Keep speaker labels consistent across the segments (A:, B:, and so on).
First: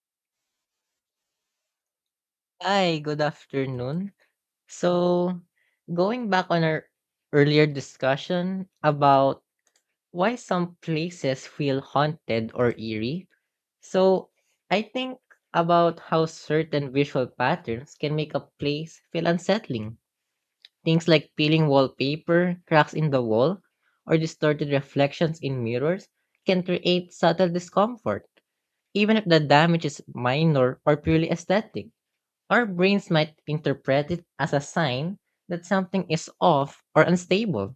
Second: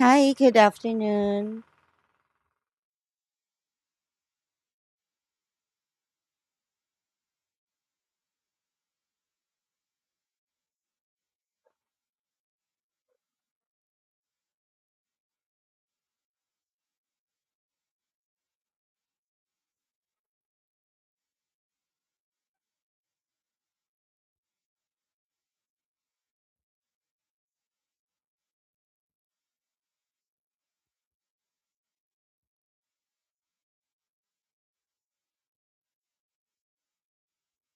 A: Hi, good afternoon.
B: Hi, good afternoon. So, Going back on our earlier discussion about why some places feel haunted or eerie, so I think about how certain visual patterns can make a place feel unsettling. Things like peeling wallpaper, cracks in the wall, or distorted reflections in mirrors can create subtle discomfort, even if the damage is minor or purely aesthetic. Our brains might interpret it as a sign that something is off or unstable.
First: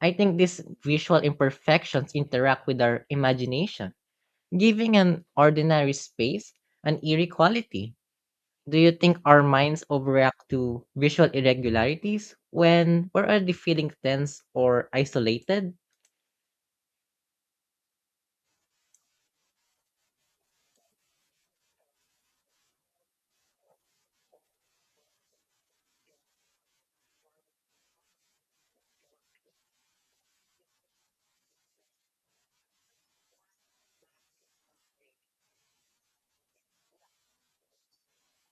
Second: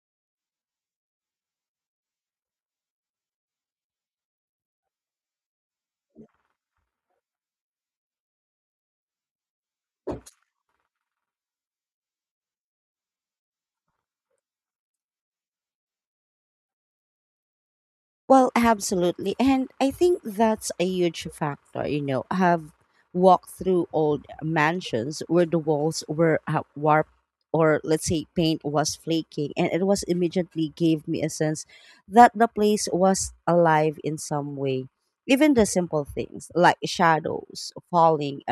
B: I think these visual imperfections interact with our imagination, giving an ordinary space an eerie quality. Do you think our minds overreact to visual irregularities when we're already feeling tense or isolated?
A: Well, absolutely. And I think that's a huge factor. You know, I've walked through old mansions where the walls were warped, or let's say paint was flaking, and it was immediately gave me a sense that the place was alive in some way. Even the simple things like shadows falling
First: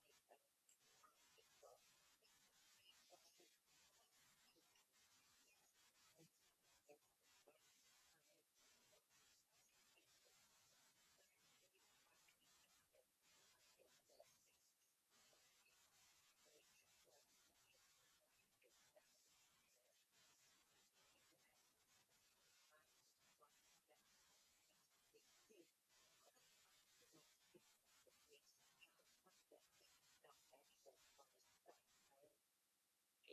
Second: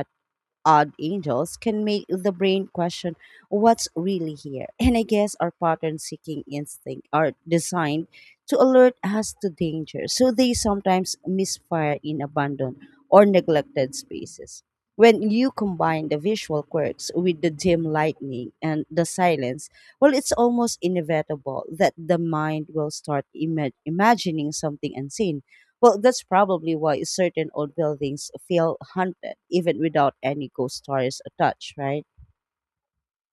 A: odd angels can make the brain question what's really here. And I guess our pattern seeking instinct are designed to alert us to danger, so they sometimes misfire in abandoned or neglected spaces. When you combine the visual quirks with the dim lightning and the silence, well, it's almost inevitable that the mind will start imagining something unseen. Well, that's probably why certain old buildings feel haunted, even without any ghost stories attached, right?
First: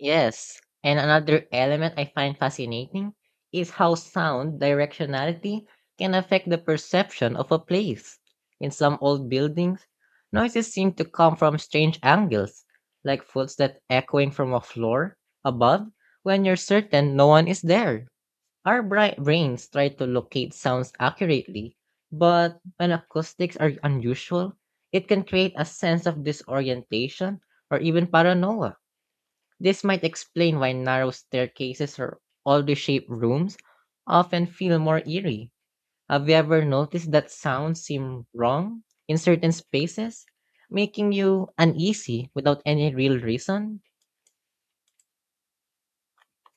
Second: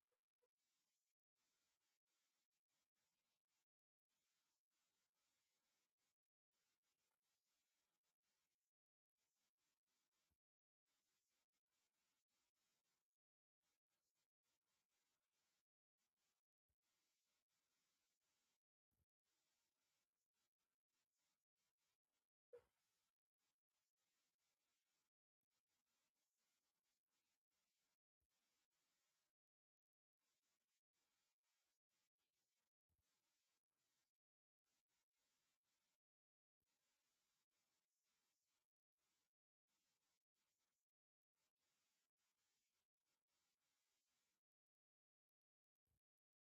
B: Yes, and another element I find fascinating is how sound directionality can affect the perception of a place. In some old buildings, noises seem to come from strange angles, like footsteps echoing from a floor above when you're certain no one is there. Our brains try to locate sounds accurately, but when acoustics are unusual, it can create a sense of disorientation or even paranoia. This might explain why narrow staircases or oddly shaped rooms often feel more eerie. Have you ever noticed that sounds seem wrong in certain spaces, making you uneasy without any real reason?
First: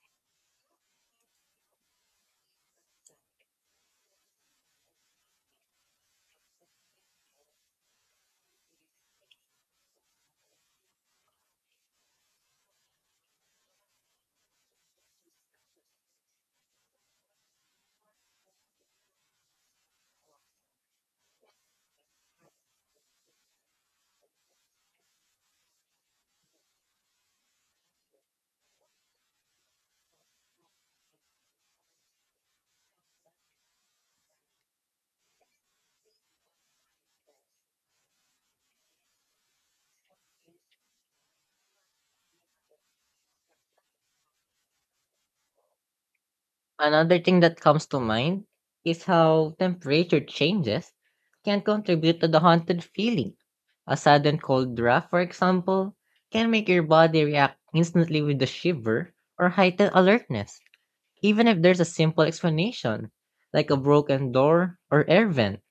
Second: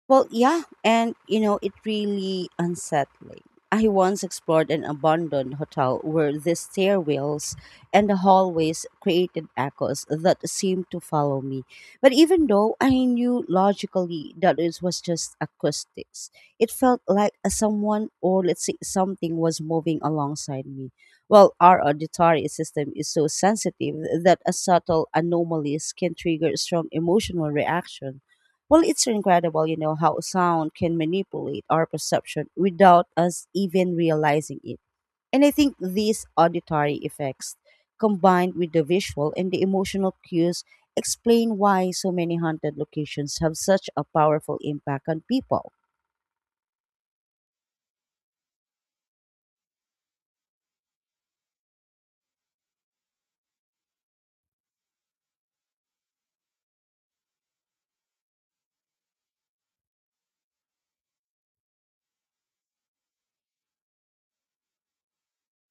A: Well, yeah, and you know, it really unsettling. I once explored an abandoned hotel where the stairwells and the hallways created echoes that seemed to follow me. But even though I knew logically that it was just acoustics, it felt like a someone, or let's say something, was moving alongside me. Well, our auditory system is so sensitive that a subtle anomalies can trigger strong emotional reaction. Well, it's incredible, you know, how sound can manipulate our perception without us even realizing it. And I think these auditory effects, combined with the visual and the emotional cues, explain why so many haunted locations have such a powerful impact on people.
B: Another thing that comes to mind is how temperature changes can contribute to the haunted feeling. A sudden cold draft, for example, can make your body react instantly with a shiver or heightened alertness. Even if there's a simple explanation, like a broken door or air vent,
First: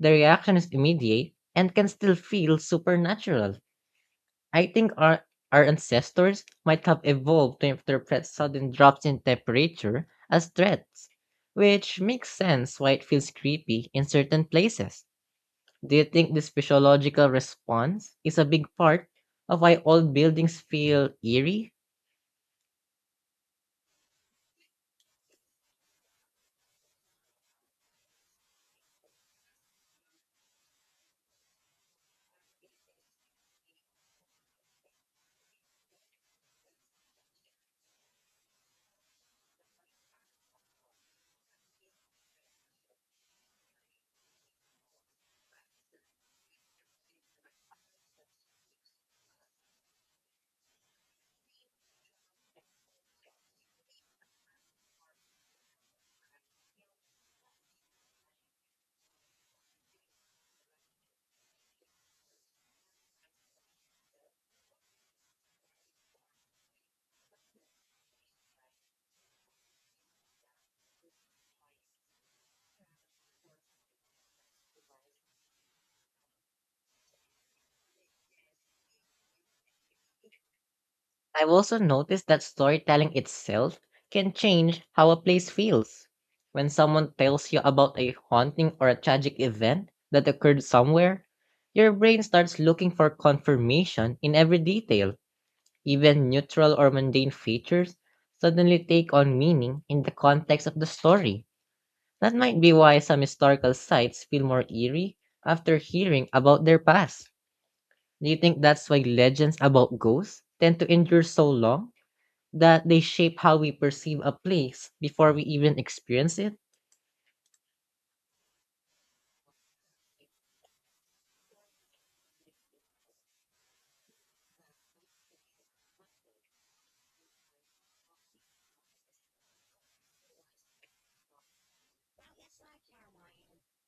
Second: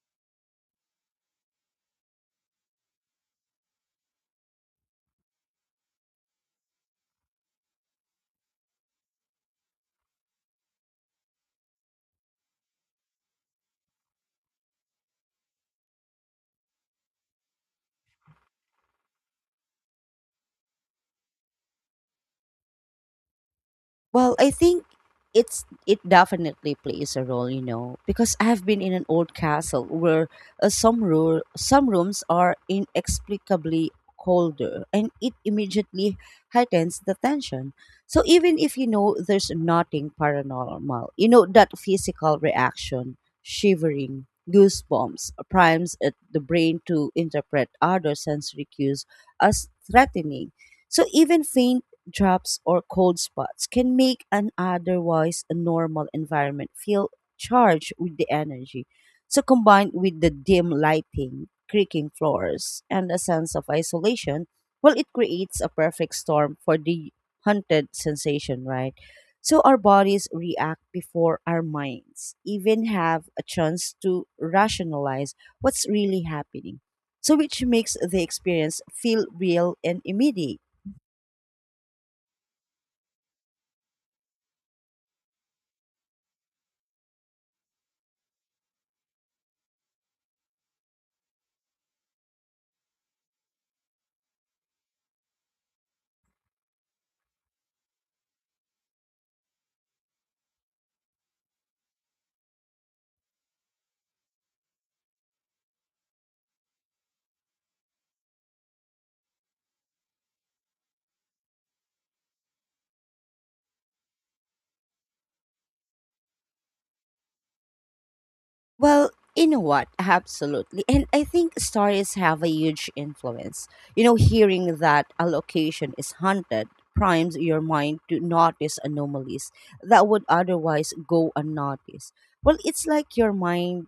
B: the reaction is immediate and can still feel supernatural. I think our ancestors might have evolved to interpret sudden drops in temperature as threats, which makes sense why it feels creepy in certain places. Do you think this physiological response is a big part of why old buildings feel eerie?
A: Well, I think it definitely plays a role, you know, because I've been in an old castle where some rooms are inexplicably colder, and it immediately heightens the tension. So even if you know there's nothing paranormal, you know that physical reaction, shivering, goosebumps, primes at the brain to interpret other sensory cues as threatening. So even faint drops, or cold spots can make an otherwise normal environment feel charged with the energy. So, combined with the dim lighting, creaking floors, and a sense of isolation, well, it creates a perfect storm for the hunted sensation, right? So, our bodies react before our minds even have a chance to rationalize what's really happening. So, which makes the experience feel real and immediate.
B: I've also noticed that storytelling itself can change how a place feels. When someone tells you about a haunting or a tragic event that occurred somewhere, your brain starts looking for confirmation in every detail. Even neutral or mundane features suddenly take on meaning in the context of the story. That might be why some historical sites feel more eerie after hearing about their past. Do you think that's why legends about ghosts tend to endure so long, that they shape how we perceive a place before we even experience it?
A: Well, you know what? Absolutely. And I think stories have a huge influence. You know, hearing that a location is haunted primes your mind to notice anomalies that would otherwise go unnoticed. Well, it's like your mind,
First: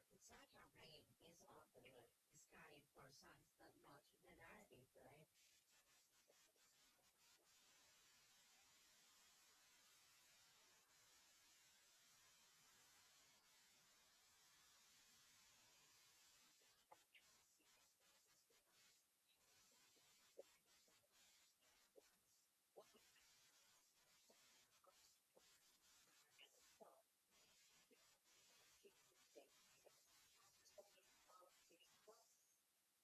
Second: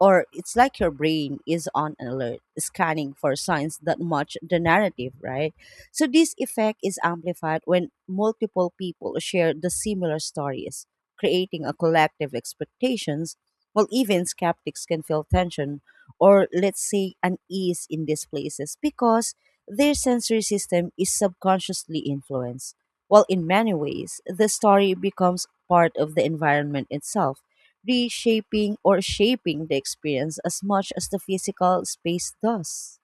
A: or it's like your brain is on alert, scanning for signs that match the narrative, right? So this effect is amplified when multiple people share the similar stories, creating a collective expectations. Well, even skeptics can feel tension or, let's say, unease in these places because their sensory system is subconsciously influenced. Well, in many ways, the story becomes part of the environment itself, reshaping or shaping the experience as much as the physical space does.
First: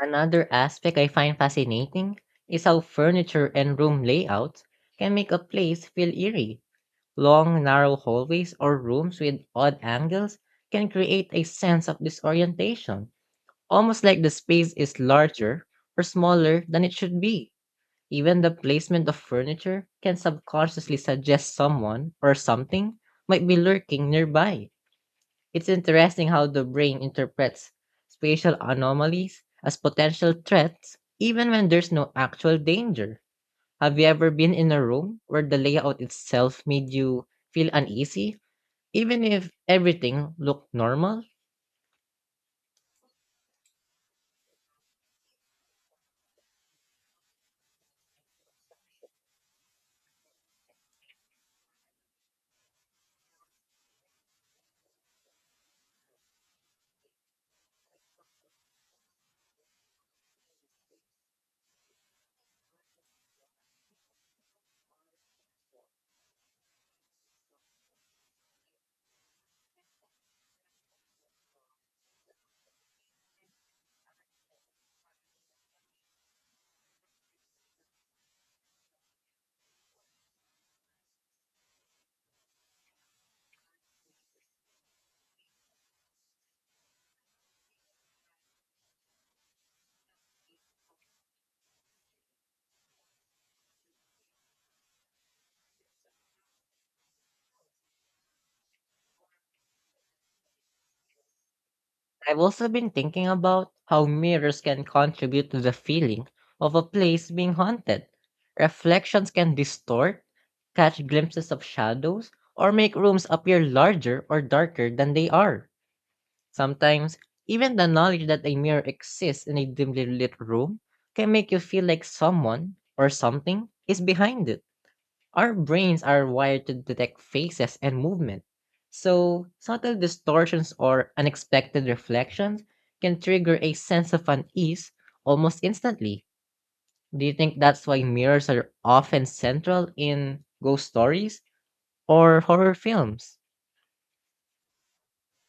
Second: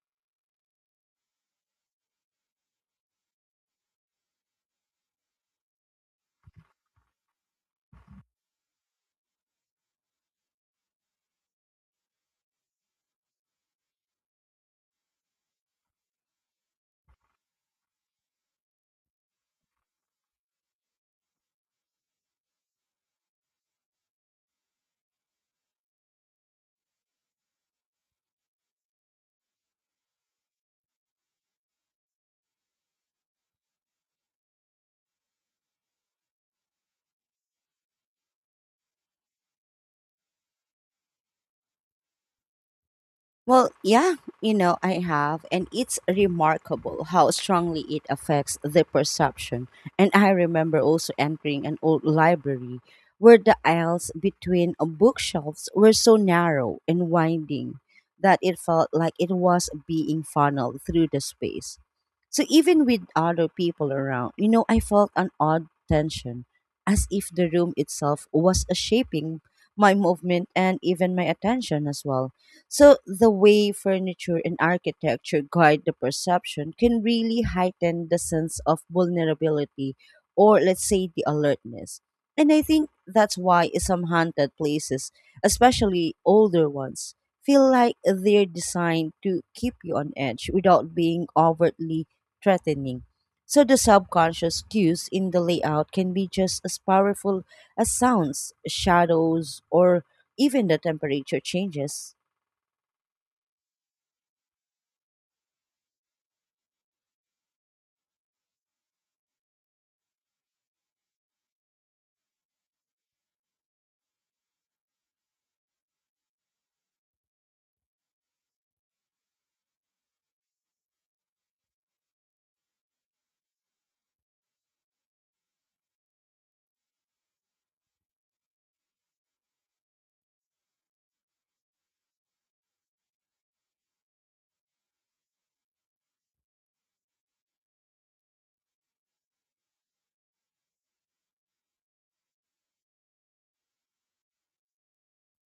B: Another aspect I find fascinating is how furniture and room layout can make a place feel eerie. Long, narrow hallways or rooms with odd angles can create a sense of disorientation, almost like the space is larger or smaller than it should be. Even the placement of furniture can subconsciously suggest someone or something might be lurking nearby. It's interesting how the brain interprets spatial anomalies as potential threats, even when there's no actual danger. Have you ever been in a room where the layout itself made you feel uneasy, even if everything looked normal?
A: Well, yeah, you know, I have, and it's remarkable how strongly it affects the perception. And I remember also entering an old library where the aisles between bookshelves were so narrow and winding that it felt like it was being funneled through the space. So even with other people around, you know, I felt an odd tension, as if the room itself was shaping my movement and even my attention as well. So the way furniture and architecture guide the perception can really heighten the sense of vulnerability, or let's say the alertness. And I think that's why some haunted places, especially older ones, feel like they're designed to keep you on edge without being overtly threatening. So the subconscious cues in the layout can be just as powerful as sounds, shadows, or even the temperature changes.
B: I've also been thinking about how mirrors can contribute to the feeling of a place being haunted. Reflections can distort, catch glimpses of shadows, or make rooms appear larger or darker than they are. Sometimes, even the knowledge that a mirror exists in a dimly lit room can make you feel like someone or something is behind it. Our brains are wired to detect faces and movement, so subtle distortions or unexpected reflections can trigger a sense of unease almost instantly. Do you think that's why mirrors are often central in ghost stories or horror films?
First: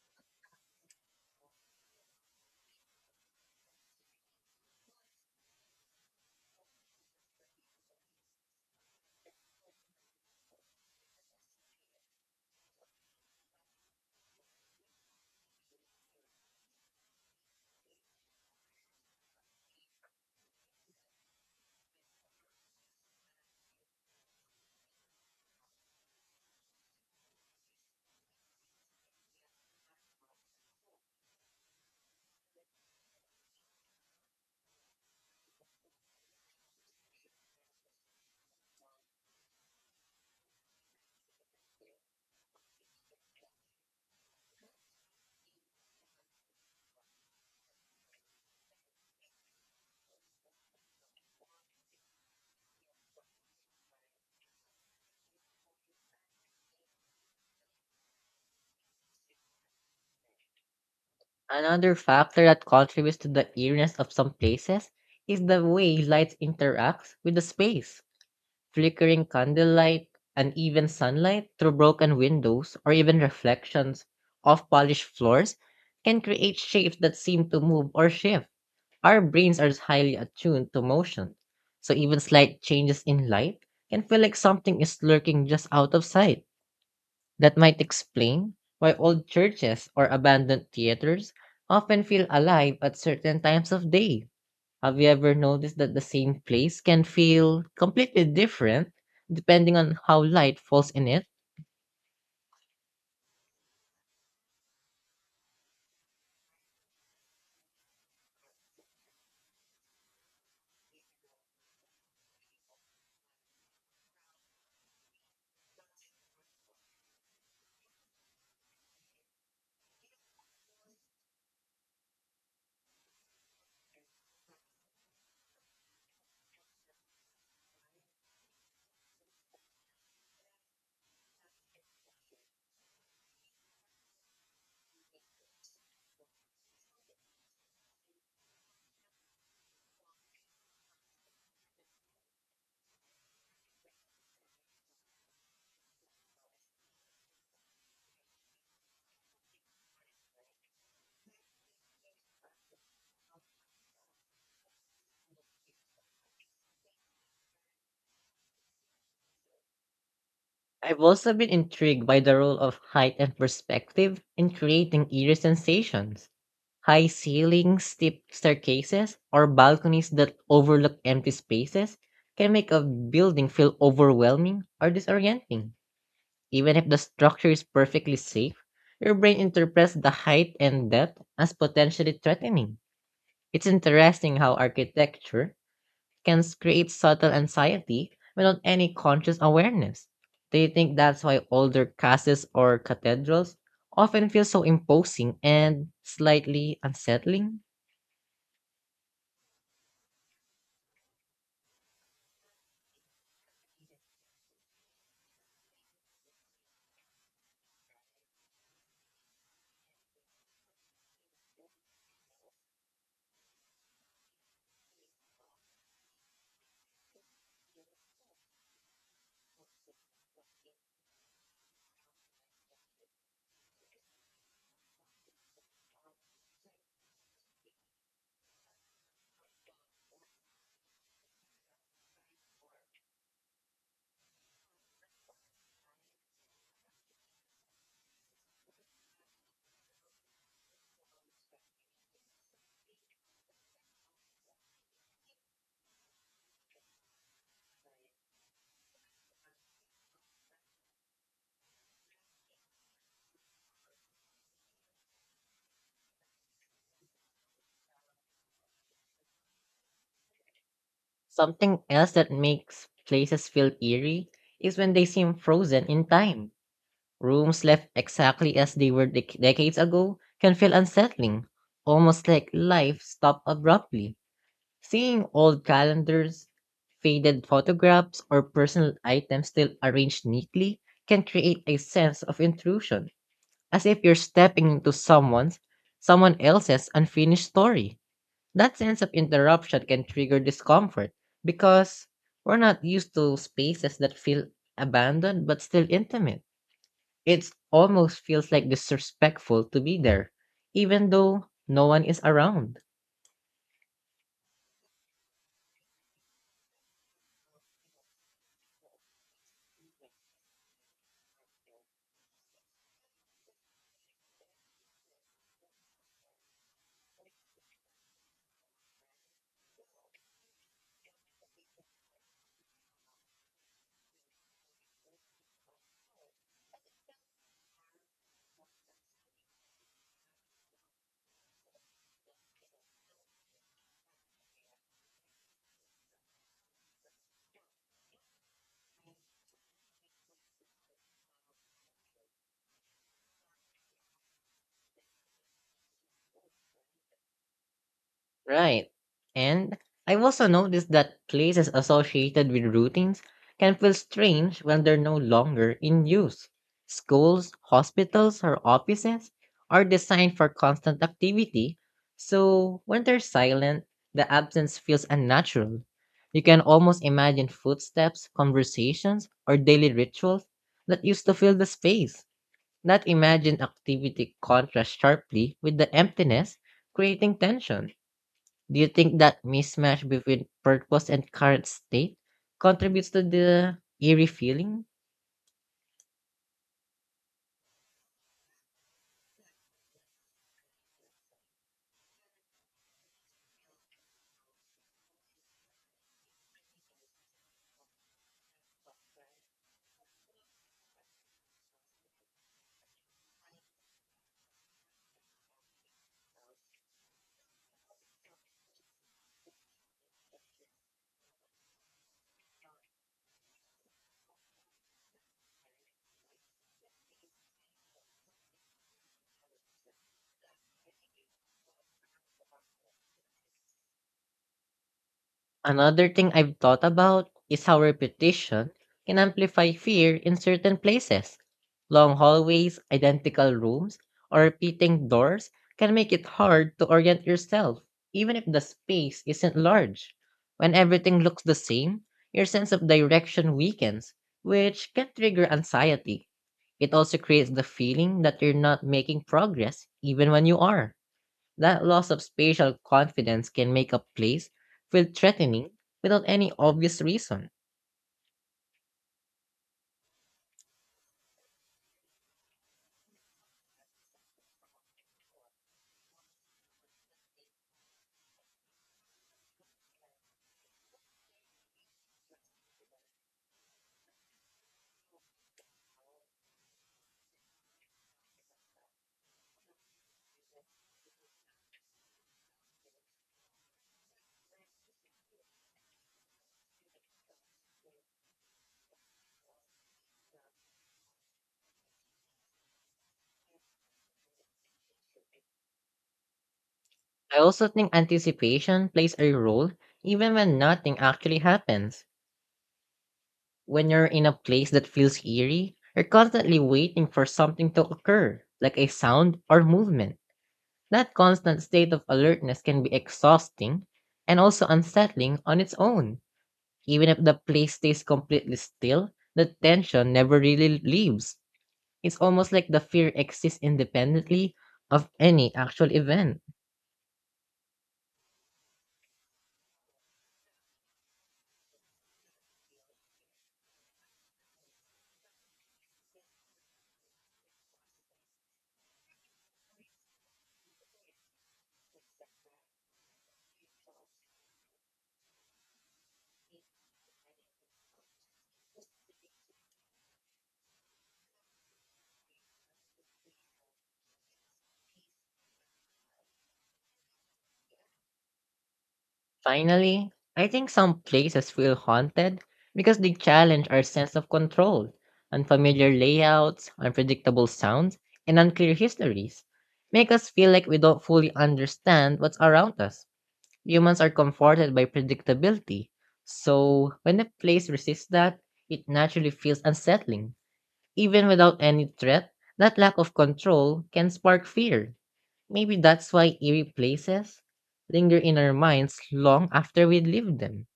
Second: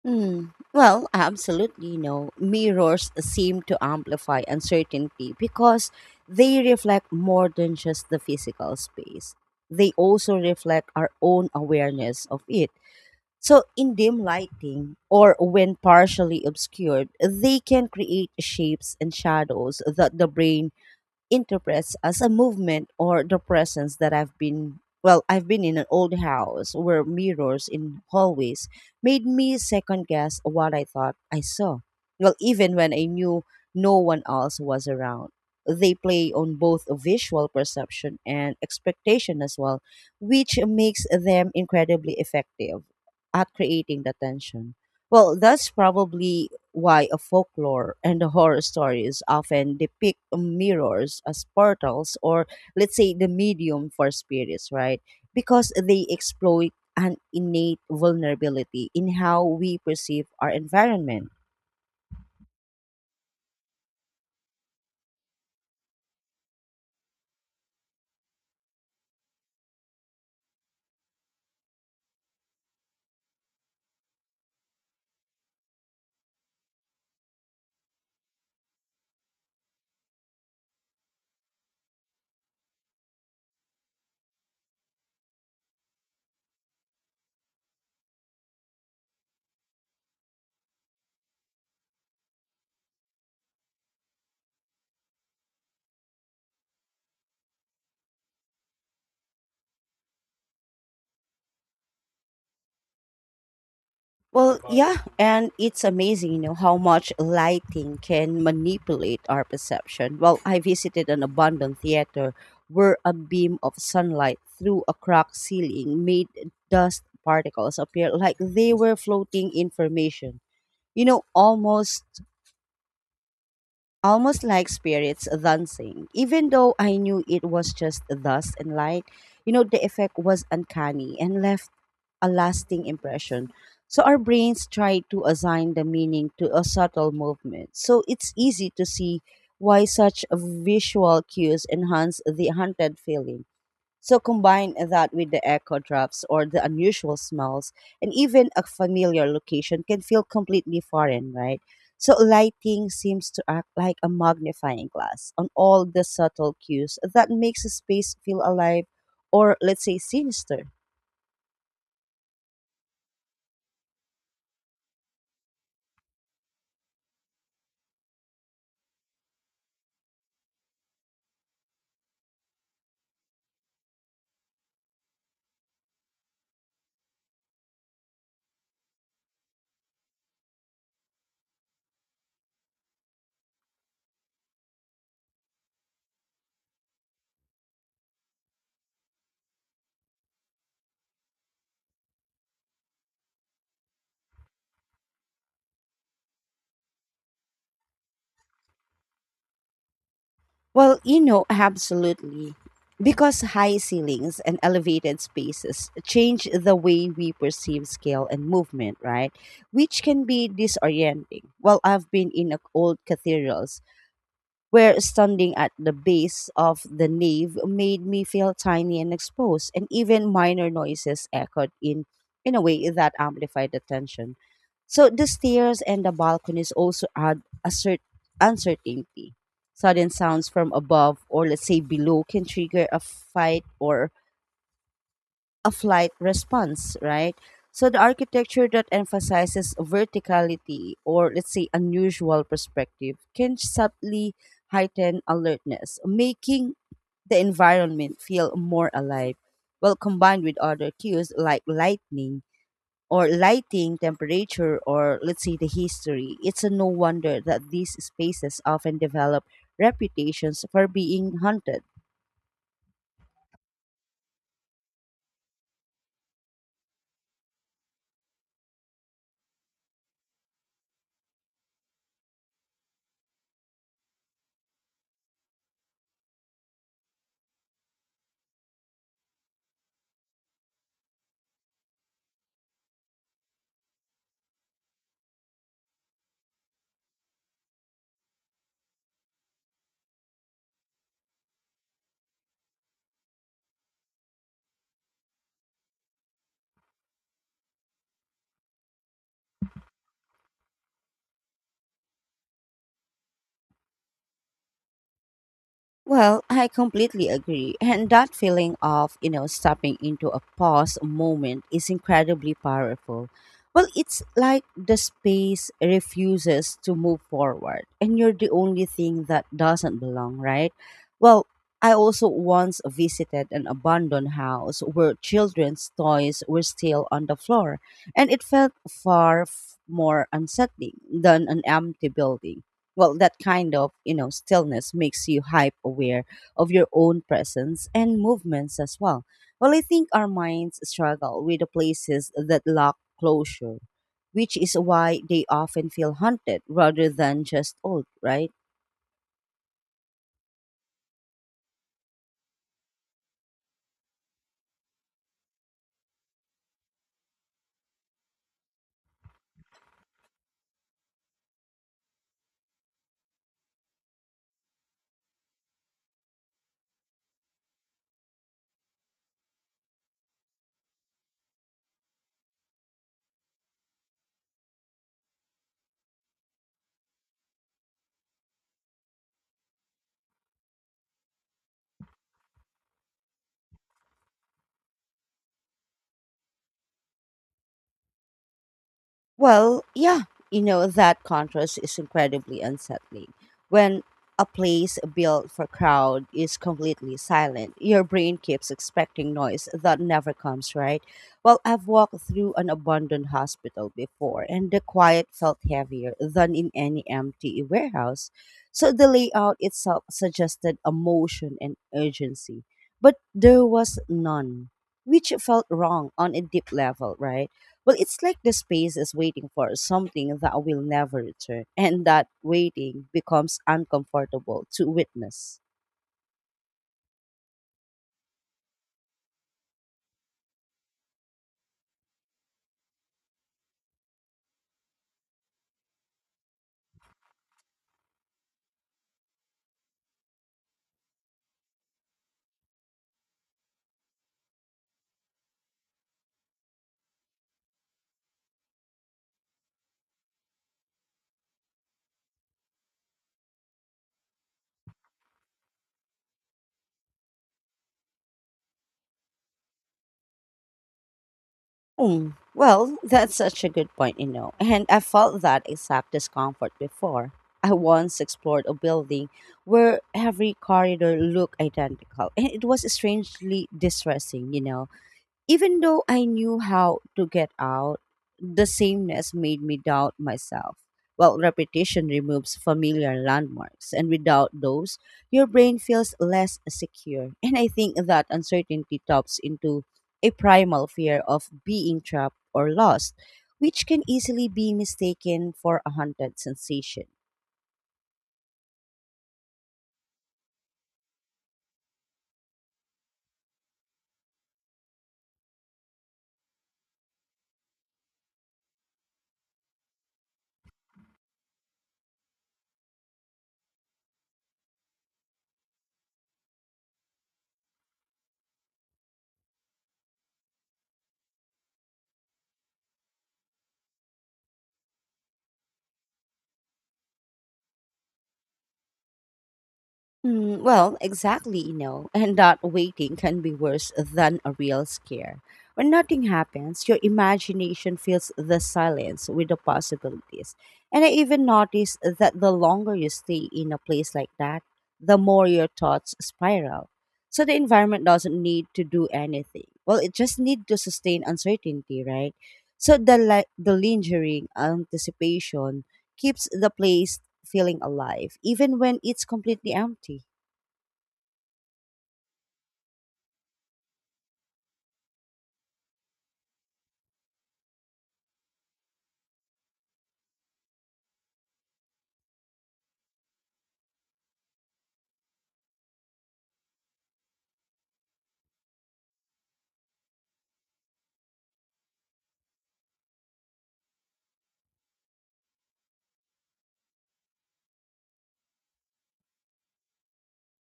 A: Mm, well, absolutely no. Mirrors seem to amplify uncertainty because they reflect more than just the physical space. They also reflect our own awareness of it. So, in dim lighting or when partially obscured, they can create shapes and shadows that the brain interprets as a movement or the presence. That I've been, well, I've been in an old house where mirrors in hallways made me second guess what I thought I saw. Well, even when I knew no one else was around. They play on both visual perception and expectation as well, which makes them incredibly effective at creating the tension. Well, that's probably why a folklore and a horror stories often depict mirrors as portals, or let's say the medium for spirits, right? Because they exploit an innate vulnerability in how we perceive our environment.
B: Another factor that contributes to the eeriness of some places is the way light interacts with the space. Flickering candlelight, uneven sunlight through broken windows, or even reflections off polished floors can create shapes that seem to move or shift. Our brains are highly attuned to motion, so even slight changes in light can feel like something is lurking just out of sight. That might explain why old churches or abandoned theaters often feel alive at certain times of day. Have you ever noticed that the same place can feel completely different depending on how light falls in it?
A: Well, yeah, and it's amazing, you know, how much lighting can manipulate our perception. Well, I visited an abandoned theater where a beam of sunlight through a cracked ceiling made dust particles appear like they were floating information. You know, almost like spirits dancing. Even though I knew it was just dust and light, you know, the effect was uncanny and left a lasting impression. So our brains try to assign the meaning to a subtle movement. So it's easy to see why such visual cues enhance the hunted feeling. So combine that with the echo drops or the unusual smells, and even a familiar location can feel completely foreign, right? So lighting seems to act like a magnifying glass on all the subtle cues that makes a space feel alive, or let's say sinister.
B: I've also been intrigued by the role of height and perspective in creating eerie sensations. High ceilings, steep staircases, or balconies that overlook empty spaces can make a building feel overwhelming or disorienting. Even if the structure is perfectly safe, your brain interprets the height and depth as potentially threatening. It's interesting how architecture can create subtle anxiety without any conscious awareness. Do you think that's why older castles or cathedrals often feel so imposing and slightly unsettling?
A: Well, you know, absolutely. Because high ceilings and elevated spaces change the way we perceive scale and movement, right? Which can be disorienting. Well, I've been in old cathedrals where standing at the base of the nave made me feel tiny and exposed, and even minor noises echoed in a way that amplified the tension. So the stairs and the balconies also add a uncertainty. Sudden sounds from above, or let's say below, can trigger a fight or a flight response, right? So the architecture that emphasizes verticality, or let's say unusual perspective, can subtly heighten alertness, making the environment feel more alive. Well, combined with other cues like lightning, or lighting, temperature, or let's say the history, it's a no wonder that these spaces often develop reputations for being
B: Something
A: haunted.
B: else that makes places feel eerie is when they seem frozen in time. Rooms left exactly as they were decades ago can feel unsettling, almost like life stopped abruptly. Seeing old calendars, faded photographs, or personal items still arranged neatly can create a sense of intrusion, as if you're stepping into someone else's unfinished story. That sense of interruption can trigger discomfort because we're not used to spaces that feel abandoned but still intimate. It almost feels like disrespectful to be there, even though no one is around.
A: Well, I completely agree. And that feeling of, you know, stepping into a pause moment is incredibly powerful. Well, it's like the space refuses to move forward and you're the only thing that doesn't belong, right? Well, I also once visited an abandoned house where children's toys were still on the floor, and it felt far more unsettling than an empty building. Well, that kind of, you know, stillness makes you hype aware of your own presence and movements as well. Well, I think our minds struggle with the places that lack closure, which is why they often feel haunted rather than just old, right?
B: Right. And I've also noticed that places associated with routines can feel strange when they're no longer in use. Schools, hospitals, or offices are designed for constant activity, so when they're silent, the absence feels unnatural. You can almost imagine footsteps, conversations, or daily rituals that used to fill the space. That imagined activity contrasts sharply with the emptiness, creating tension. Do you think that mismatch between purpose and current state contributes to the eerie feeling?
A: Well, yeah, you know, that contrast is incredibly unsettling. When a place built for crowd is completely silent, your brain keeps expecting noise that never comes, right? Well, I've walked through an abandoned hospital before, and the quiet felt heavier than in any empty warehouse. So the layout itself suggested emotion and urgency, but there was none, which felt wrong on a deep level, right? Well, it's like the space is waiting for something that will never return, and that waiting becomes uncomfortable to witness.
B: Another thing I've thought about is how repetition can amplify fear in certain places. Long hallways, identical rooms, or repeating doors can make it hard to orient yourself, even if the space isn't large. When everything looks the same, your sense of direction weakens, which can trigger anxiety. It also creates the feeling that you're not making progress even when you are. That loss of spatial confidence can make a place feel threatening without any obvious reason.
A: Hmm. Well, that's such a good point, you know, and I felt that exact discomfort before. I once explored a building where every corridor looked identical, and it was strangely distressing, you know. Even though I knew how to get out, the sameness made me doubt myself. While repetition removes familiar landmarks, and without those, your brain feels less secure. And I think that uncertainty taps into a primal fear of being trapped or lost, which can easily be mistaken for a haunted sensation.
B: I also think anticipation plays a role even when nothing actually happens. When you're in a place that feels eerie, you're constantly waiting for something to occur, like a sound or movement. That constant state of alertness can be exhausting and also unsettling on its own. Even if the place stays completely still, the tension never really leaves. It's almost like the fear exists independently of any actual event.
A: Mm, well, exactly, you know, and that waiting can be worse than a real scare. When nothing happens, your imagination fills the silence with the possibilities. And I even noticed that the longer you stay in a place like that, the more your thoughts spiral. So the environment doesn't need to do anything. Well, it just needs to sustain uncertainty, right? So the lingering anticipation keeps the place feeling alive, even when it's completely
B: Finally,
A: empty.
B: I think some places feel haunted because they challenge our sense of control, unfamiliar layouts, unpredictable sounds, and unclear histories. Make us feel like we don't fully understand what's around us. Humans are comforted by predictability. So, when a place resists that, it naturally feels unsettling. Even without any threat, that lack of control can spark fear. Maybe that's why eerie places linger in our minds long after we leave them.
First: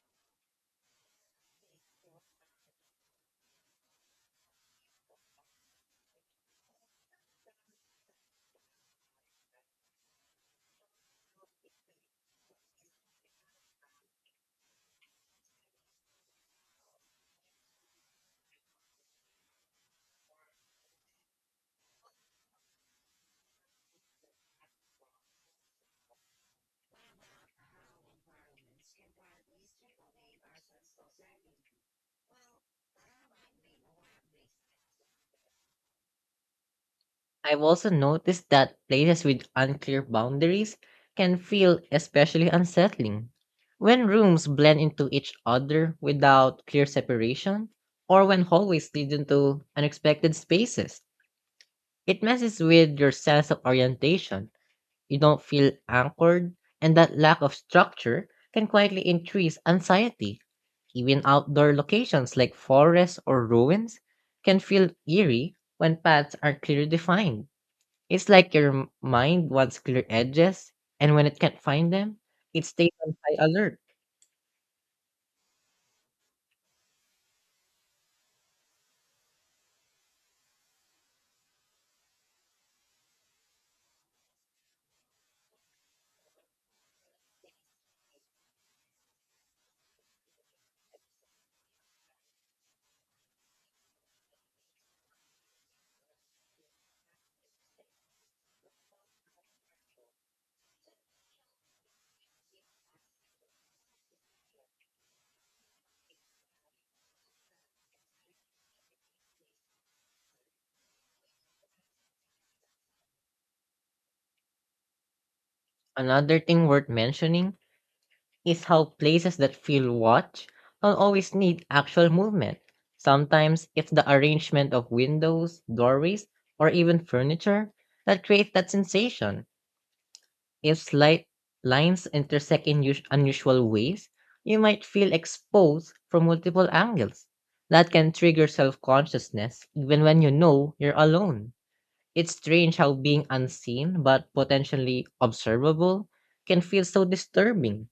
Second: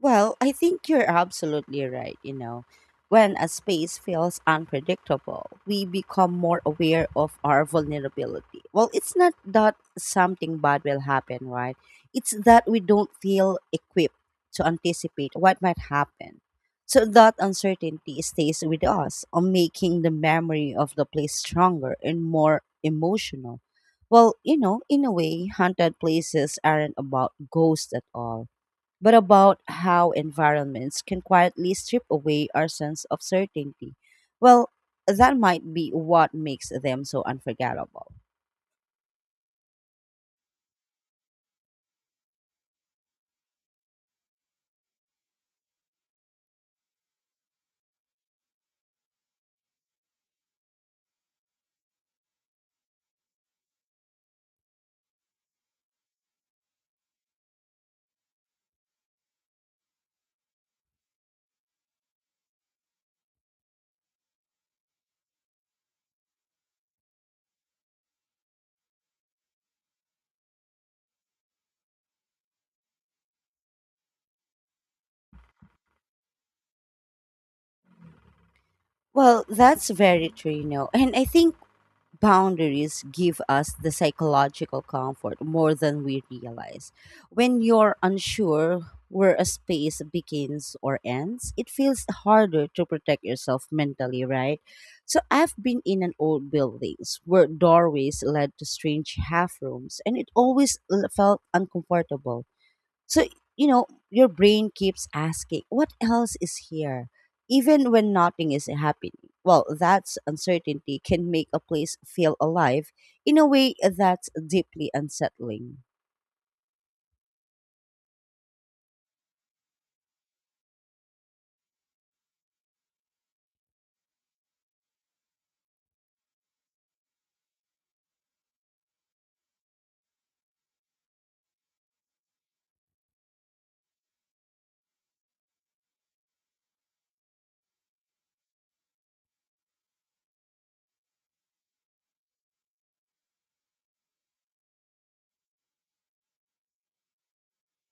A: Well, I think you're absolutely right. You know, when a space feels unpredictable, we become more aware of our vulnerability. Well, it's not that something bad will happen, right? It's that we don't feel equipped to anticipate what might happen. So that uncertainty stays with us, making the memory of the place stronger and more emotional. Well, you know, in a way, haunted places aren't about ghosts at all, but about how environments can quietly strip away our sense of certainty. Well, that might be what makes them so
B: I've also
A: unforgettable.
B: noticed that places with unclear boundaries can feel especially unsettling. When rooms blend into each other without clear separation, or when hallways lead into unexpected spaces, it messes with your sense of orientation. You don't feel anchored, and that lack of structure can quietly increase anxiety. Even outdoor locations like forests or ruins can feel eerie when paths are clearly defined. It's like your mind wants clear edges, and when it can't find them, it stays on high alert.
A: Well, that's very true, you know. And I think boundaries give us the psychological comfort more than we realize. When you're unsure where a space begins or ends, it feels harder to protect yourself mentally, right? So I've been in an old buildings where doorways led to strange half rooms and it always felt uncomfortable. So, you know, your brain keeps asking, what else is here? Even when nothing is happening. Well, that's uncertainty can make a place feel alive in a way that's deeply unsettling.
B: Another thing worth mentioning is how places that feel watched don't always need actual movement. Sometimes it's the arrangement of windows, doorways, or even furniture that creates that sensation. If light lines intersect in unusual ways, you might feel exposed from multiple angles. That can trigger self consciousness even when you know you're alone. It's strange how being unseen but potentially observable can feel so disturbing.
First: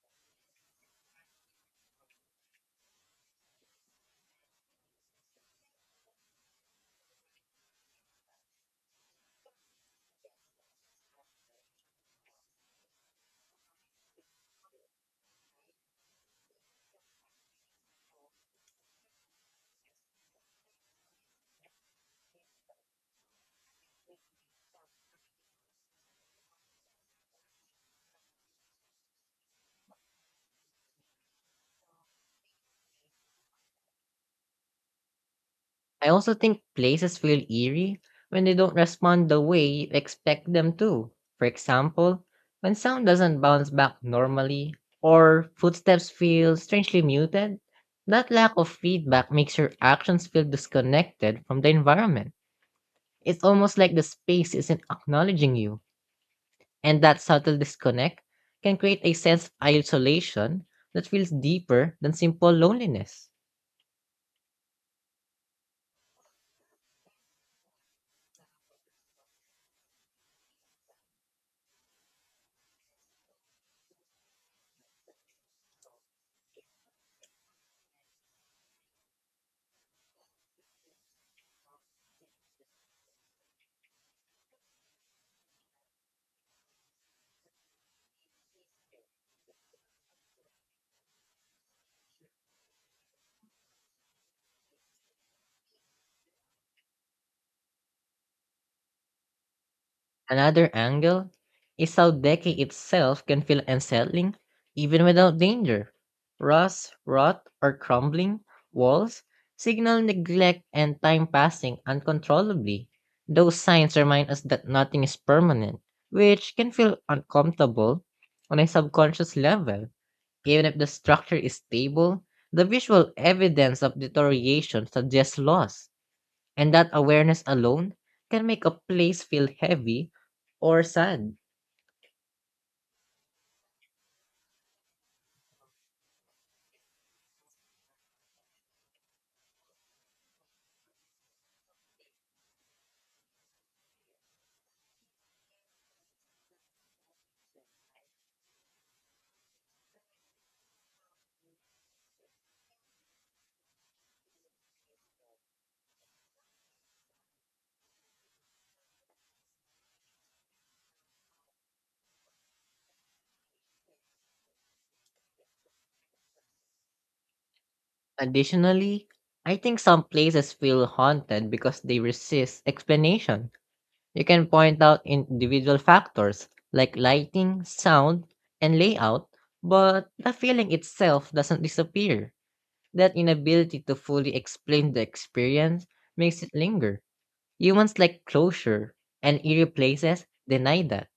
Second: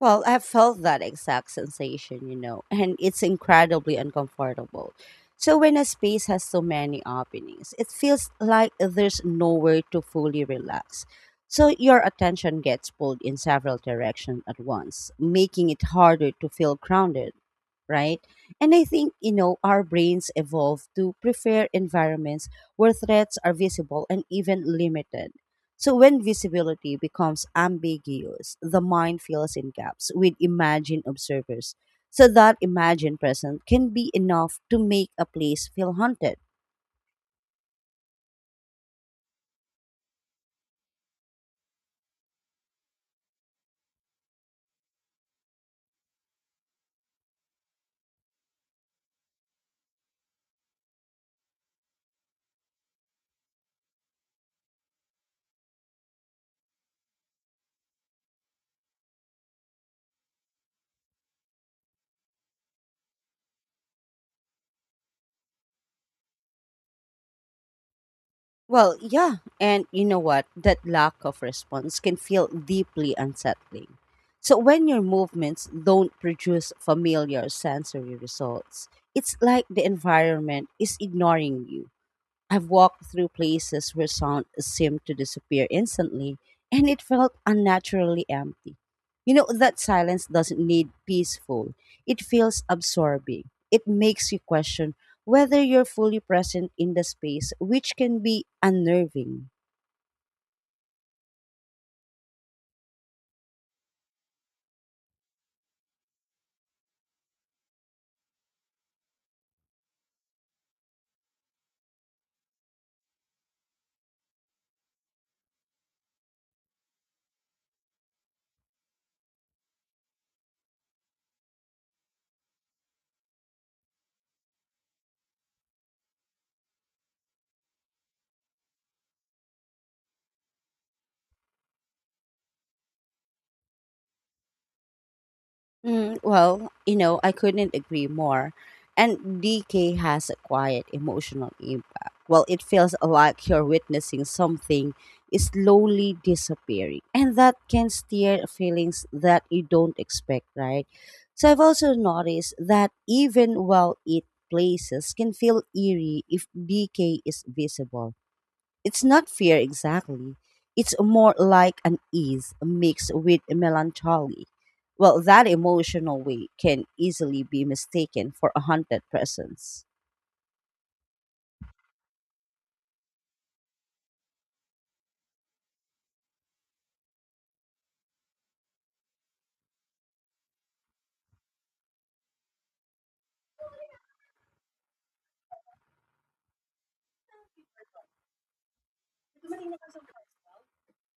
A: Well, I felt that exact sensation, you know, and it's incredibly uncomfortable. So, when a space has so many openings, it feels like there's nowhere to fully relax. So, your attention gets pulled in several directions at once, making it harder to feel grounded, right? And I think, you know, our brains evolve to prefer environments where threats are visible and even limited so when visibility becomes ambiguous, the mind fills in gaps with imagined observers. So that imagined presence can be enough to make a place feel
B: I also
A: haunted.
B: think places feel eerie when they don't respond the way you expect them to. For example, when sound doesn't bounce back normally or footsteps feel strangely muted, that lack of feedback makes your actions feel disconnected from the environment. It's almost like the space isn't acknowledging you, and that subtle disconnect can create a sense of isolation that feels deeper than simple loneliness.
A: Well, yeah, and you know what? That lack of response can feel deeply unsettling. So when your movements don't produce familiar sensory results, it's like the environment is ignoring you. I've walked through places where sound seemed to disappear instantly, and it felt unnaturally empty. You know, that silence doesn't need peaceful, it feels absorbing. It makes you question whether you're fully present in the space, which can be unnerving.
B: Another angle is how decay itself can feel unsettling even without danger. Rust, rot, or crumbling walls signal neglect and time passing uncontrollably. Those signs remind us that nothing is permanent, which can feel uncomfortable on a subconscious level. Even if the structure is stable, the visual evidence of deterioration suggests loss. And that awareness alone can make a place feel heavy or sad.
A: Mm, well, you know, I couldn't agree more. And DK has a quiet emotional impact. Well, it feels like you're witnessing something is slowly disappearing, and that can stir feelings that you don't expect, right? So, I've also noticed that even well it places can feel eerie if DK is visible, it's not fear exactly. It's more like an ease mixed with melancholy. Well, that emotional weight can easily be mistaken for a haunted
B: Additionally, I think
A: presence.
B: some places feel haunted because they resist explanation. You can point out individual factors like lighting, sound, and layout, but the feeling itself doesn't disappear. That inability to fully explain the experience makes it linger. Humans like closure, and eerie places deny that.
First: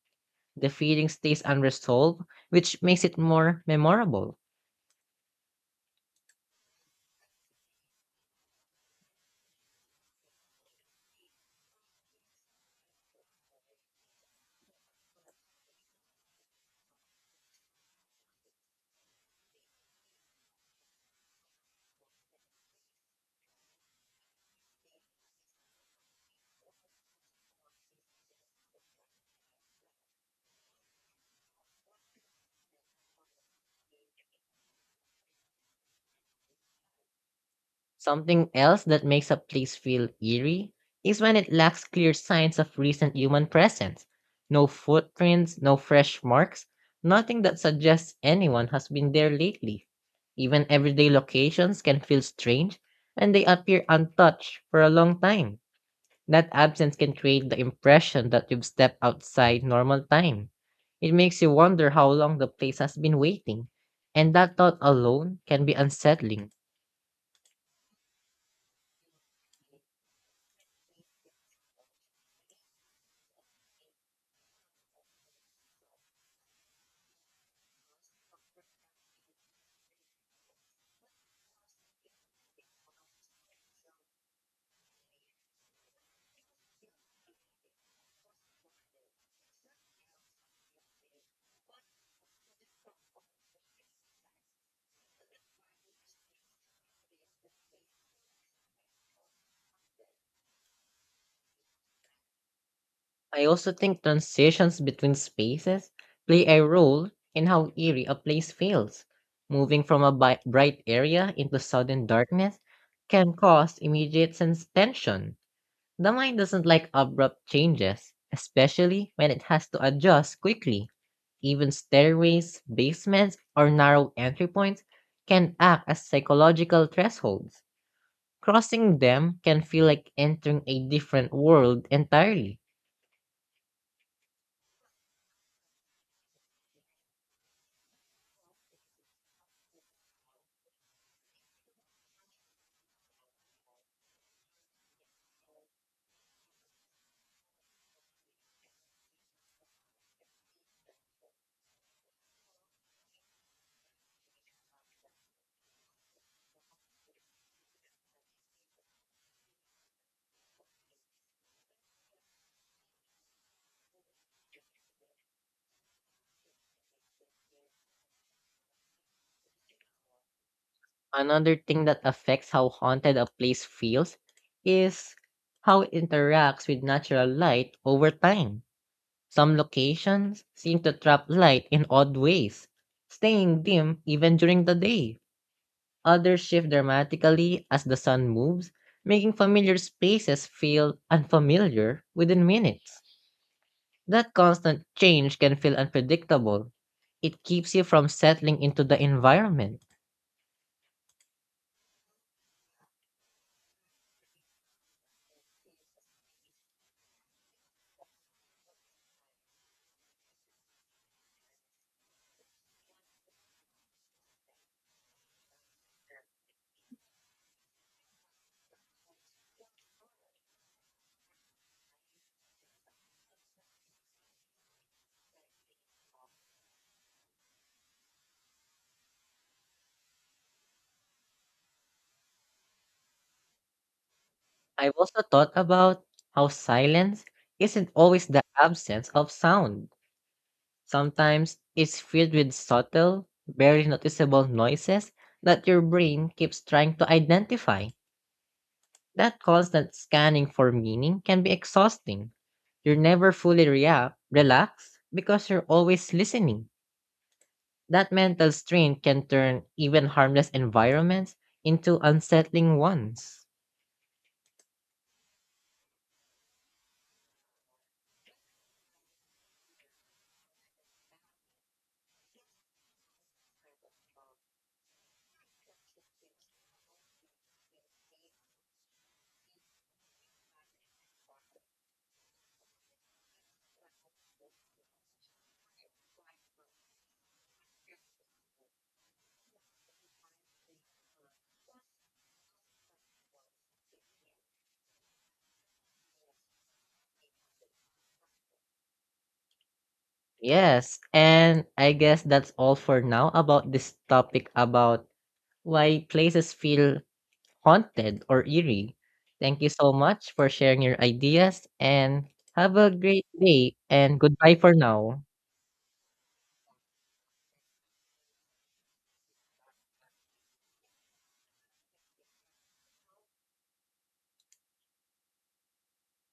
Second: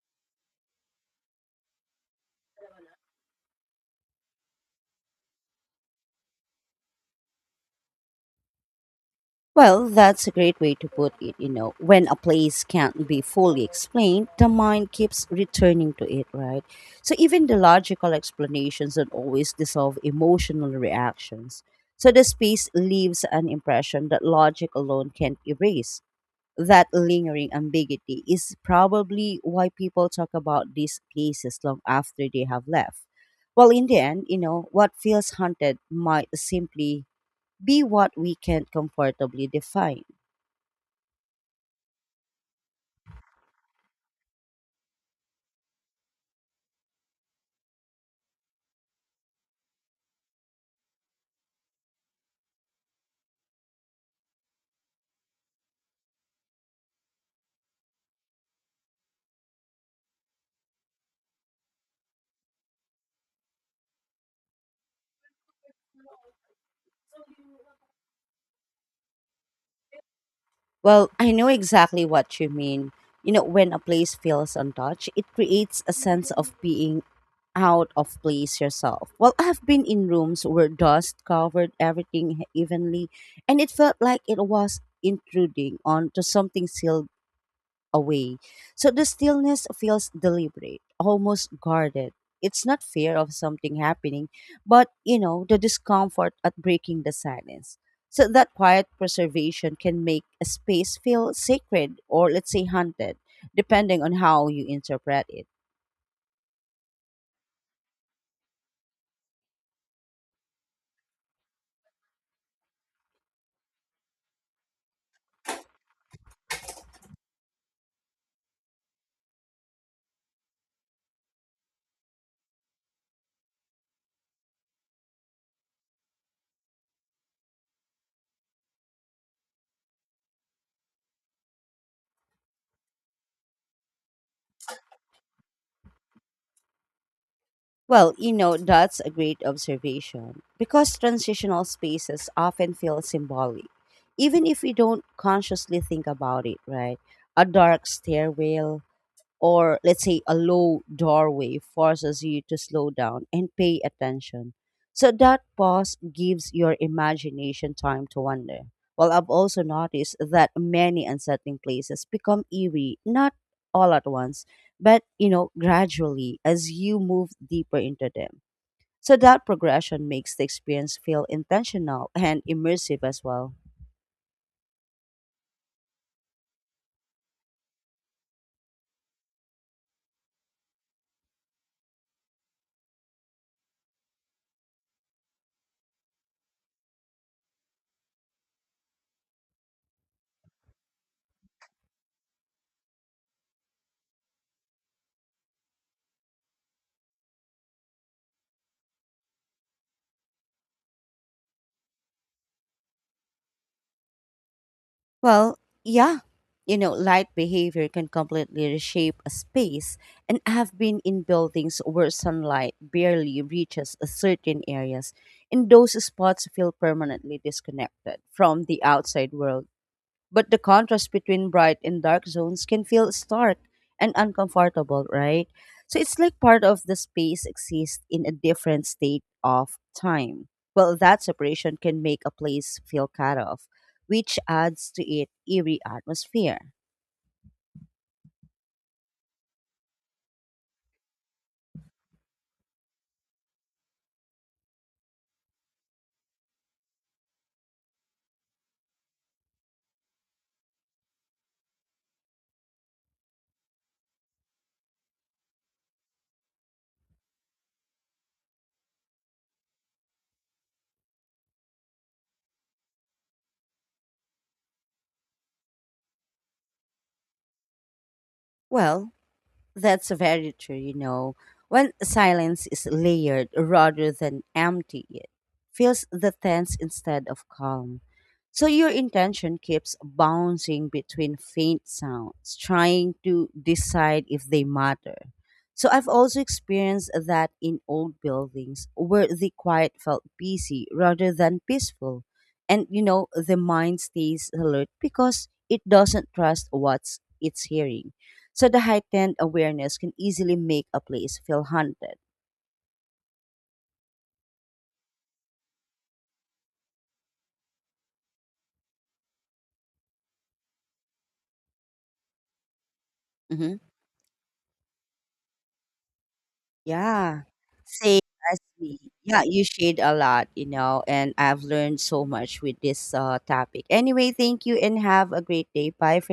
B: The feeling stays unresolved, which makes it more memorable.
A: Well, that's a great way to put it, you know. When a place can't be fully explained, the mind keeps returning to it, right? So even the logical explanations don't always dissolve emotional reactions. So the space leaves an impression that logic alone can't erase. That lingering ambiguity is probably why people talk about these places long after they have left. Well, in the end, you know, what feels haunted might simply be what we
B: Something
A: can't
B: else that makes a
A: comfortably
B: place
A: define.
B: feel eerie is when it lacks clear signs of recent human presence. No footprints, no fresh marks, nothing that suggests anyone has been there lately. Even everyday locations can feel strange and they appear untouched for a long time. That absence can create the impression that you've stepped outside normal time. It makes you wonder how long the place has been waiting, and that thought alone can be unsettling.
A: Well, I know exactly what you mean. You know, when a place feels untouched, it creates a sense of being out of place yourself. Well, I've been in rooms where dust covered everything evenly, and it felt like it was intruding onto something sealed away. So the stillness feels deliberate, almost guarded. It's not fear of something happening, but you know, the discomfort at breaking the silence. So that quiet preservation can make a space feel sacred or let's say haunted,
B: I also think
A: depending on how you
B: transitions between
A: interpret it.
B: spaces play a role in how eerie a place feels. Moving from a bright area into sudden darkness can cause immediate sense tension. The mind doesn't like abrupt changes, especially when it has to adjust quickly. Even stairways, basements, or narrow entry points can act as psychological thresholds. Crossing them can feel like entering a different world entirely.
A: Well, you know, that's a great observation because transitional spaces often feel symbolic, even if we don't consciously think about it, right? A dark stairwell, or let's say a low doorway forces you to slow down and pay attention. So that pause gives your imagination time to wander. Well, I've also noticed that many unsettling places become eerie, not all at once, but you know, gradually as you move deeper into them. So that progression makes the experience feel
B: Another thing that
A: intentional and
B: affects how
A: immersive
B: haunted
A: as
B: a
A: well.
B: place feels is how it interacts with natural light over time. Some locations seem to trap light in odd ways, staying dim even during the day. Others shift dramatically as the sun moves, making familiar spaces feel unfamiliar within minutes. That constant change can feel unpredictable. It keeps you from settling into the environment.
A: Well, yeah. You know, light behavior can completely reshape a space, and I've been in buildings where sunlight barely reaches a certain areas, and those spots feel permanently disconnected from the outside world but the contrast between bright and dark zones can feel stark and uncomfortable, right? So it's like part of the space exists in a different state of time. Well, that separation can make a place feel cut off, which adds
B: I've
A: to
B: also
A: its
B: thought
A: eerie
B: about how
A: atmosphere.
B: silence isn't always the absence of sound. Sometimes it's filled with subtle, barely noticeable noises that your brain keeps trying to identify. That constant scanning for meaning can be exhausting. You're never fully relaxed because you're always listening. That mental strain can turn even harmless environments into unsettling ones.
A: Well, that's very true, you know. When silence is layered rather than empty, it feels the tense instead of calm. So your intention keeps bouncing between faint sounds, trying to decide if they matter. So I've also experienced that in old buildings where the quiet felt busy rather than peaceful. And you know, the mind stays alert because it doesn't trust what it's hearing. So the heightened awareness can easily make
B: Yes,
A: a place
B: and
A: feel
B: I
A: haunted.
B: guess that's all for now about this topic about why places feel haunted or eerie. Thank you so much for sharing your ideas and have a great
A: Hmm.
B: day and goodbye for now.
A: Yeah, same as me. Yeah, you shared a lot, you know, and I've learned so much with this topic. Anyway, thank you and have a great day. Bye for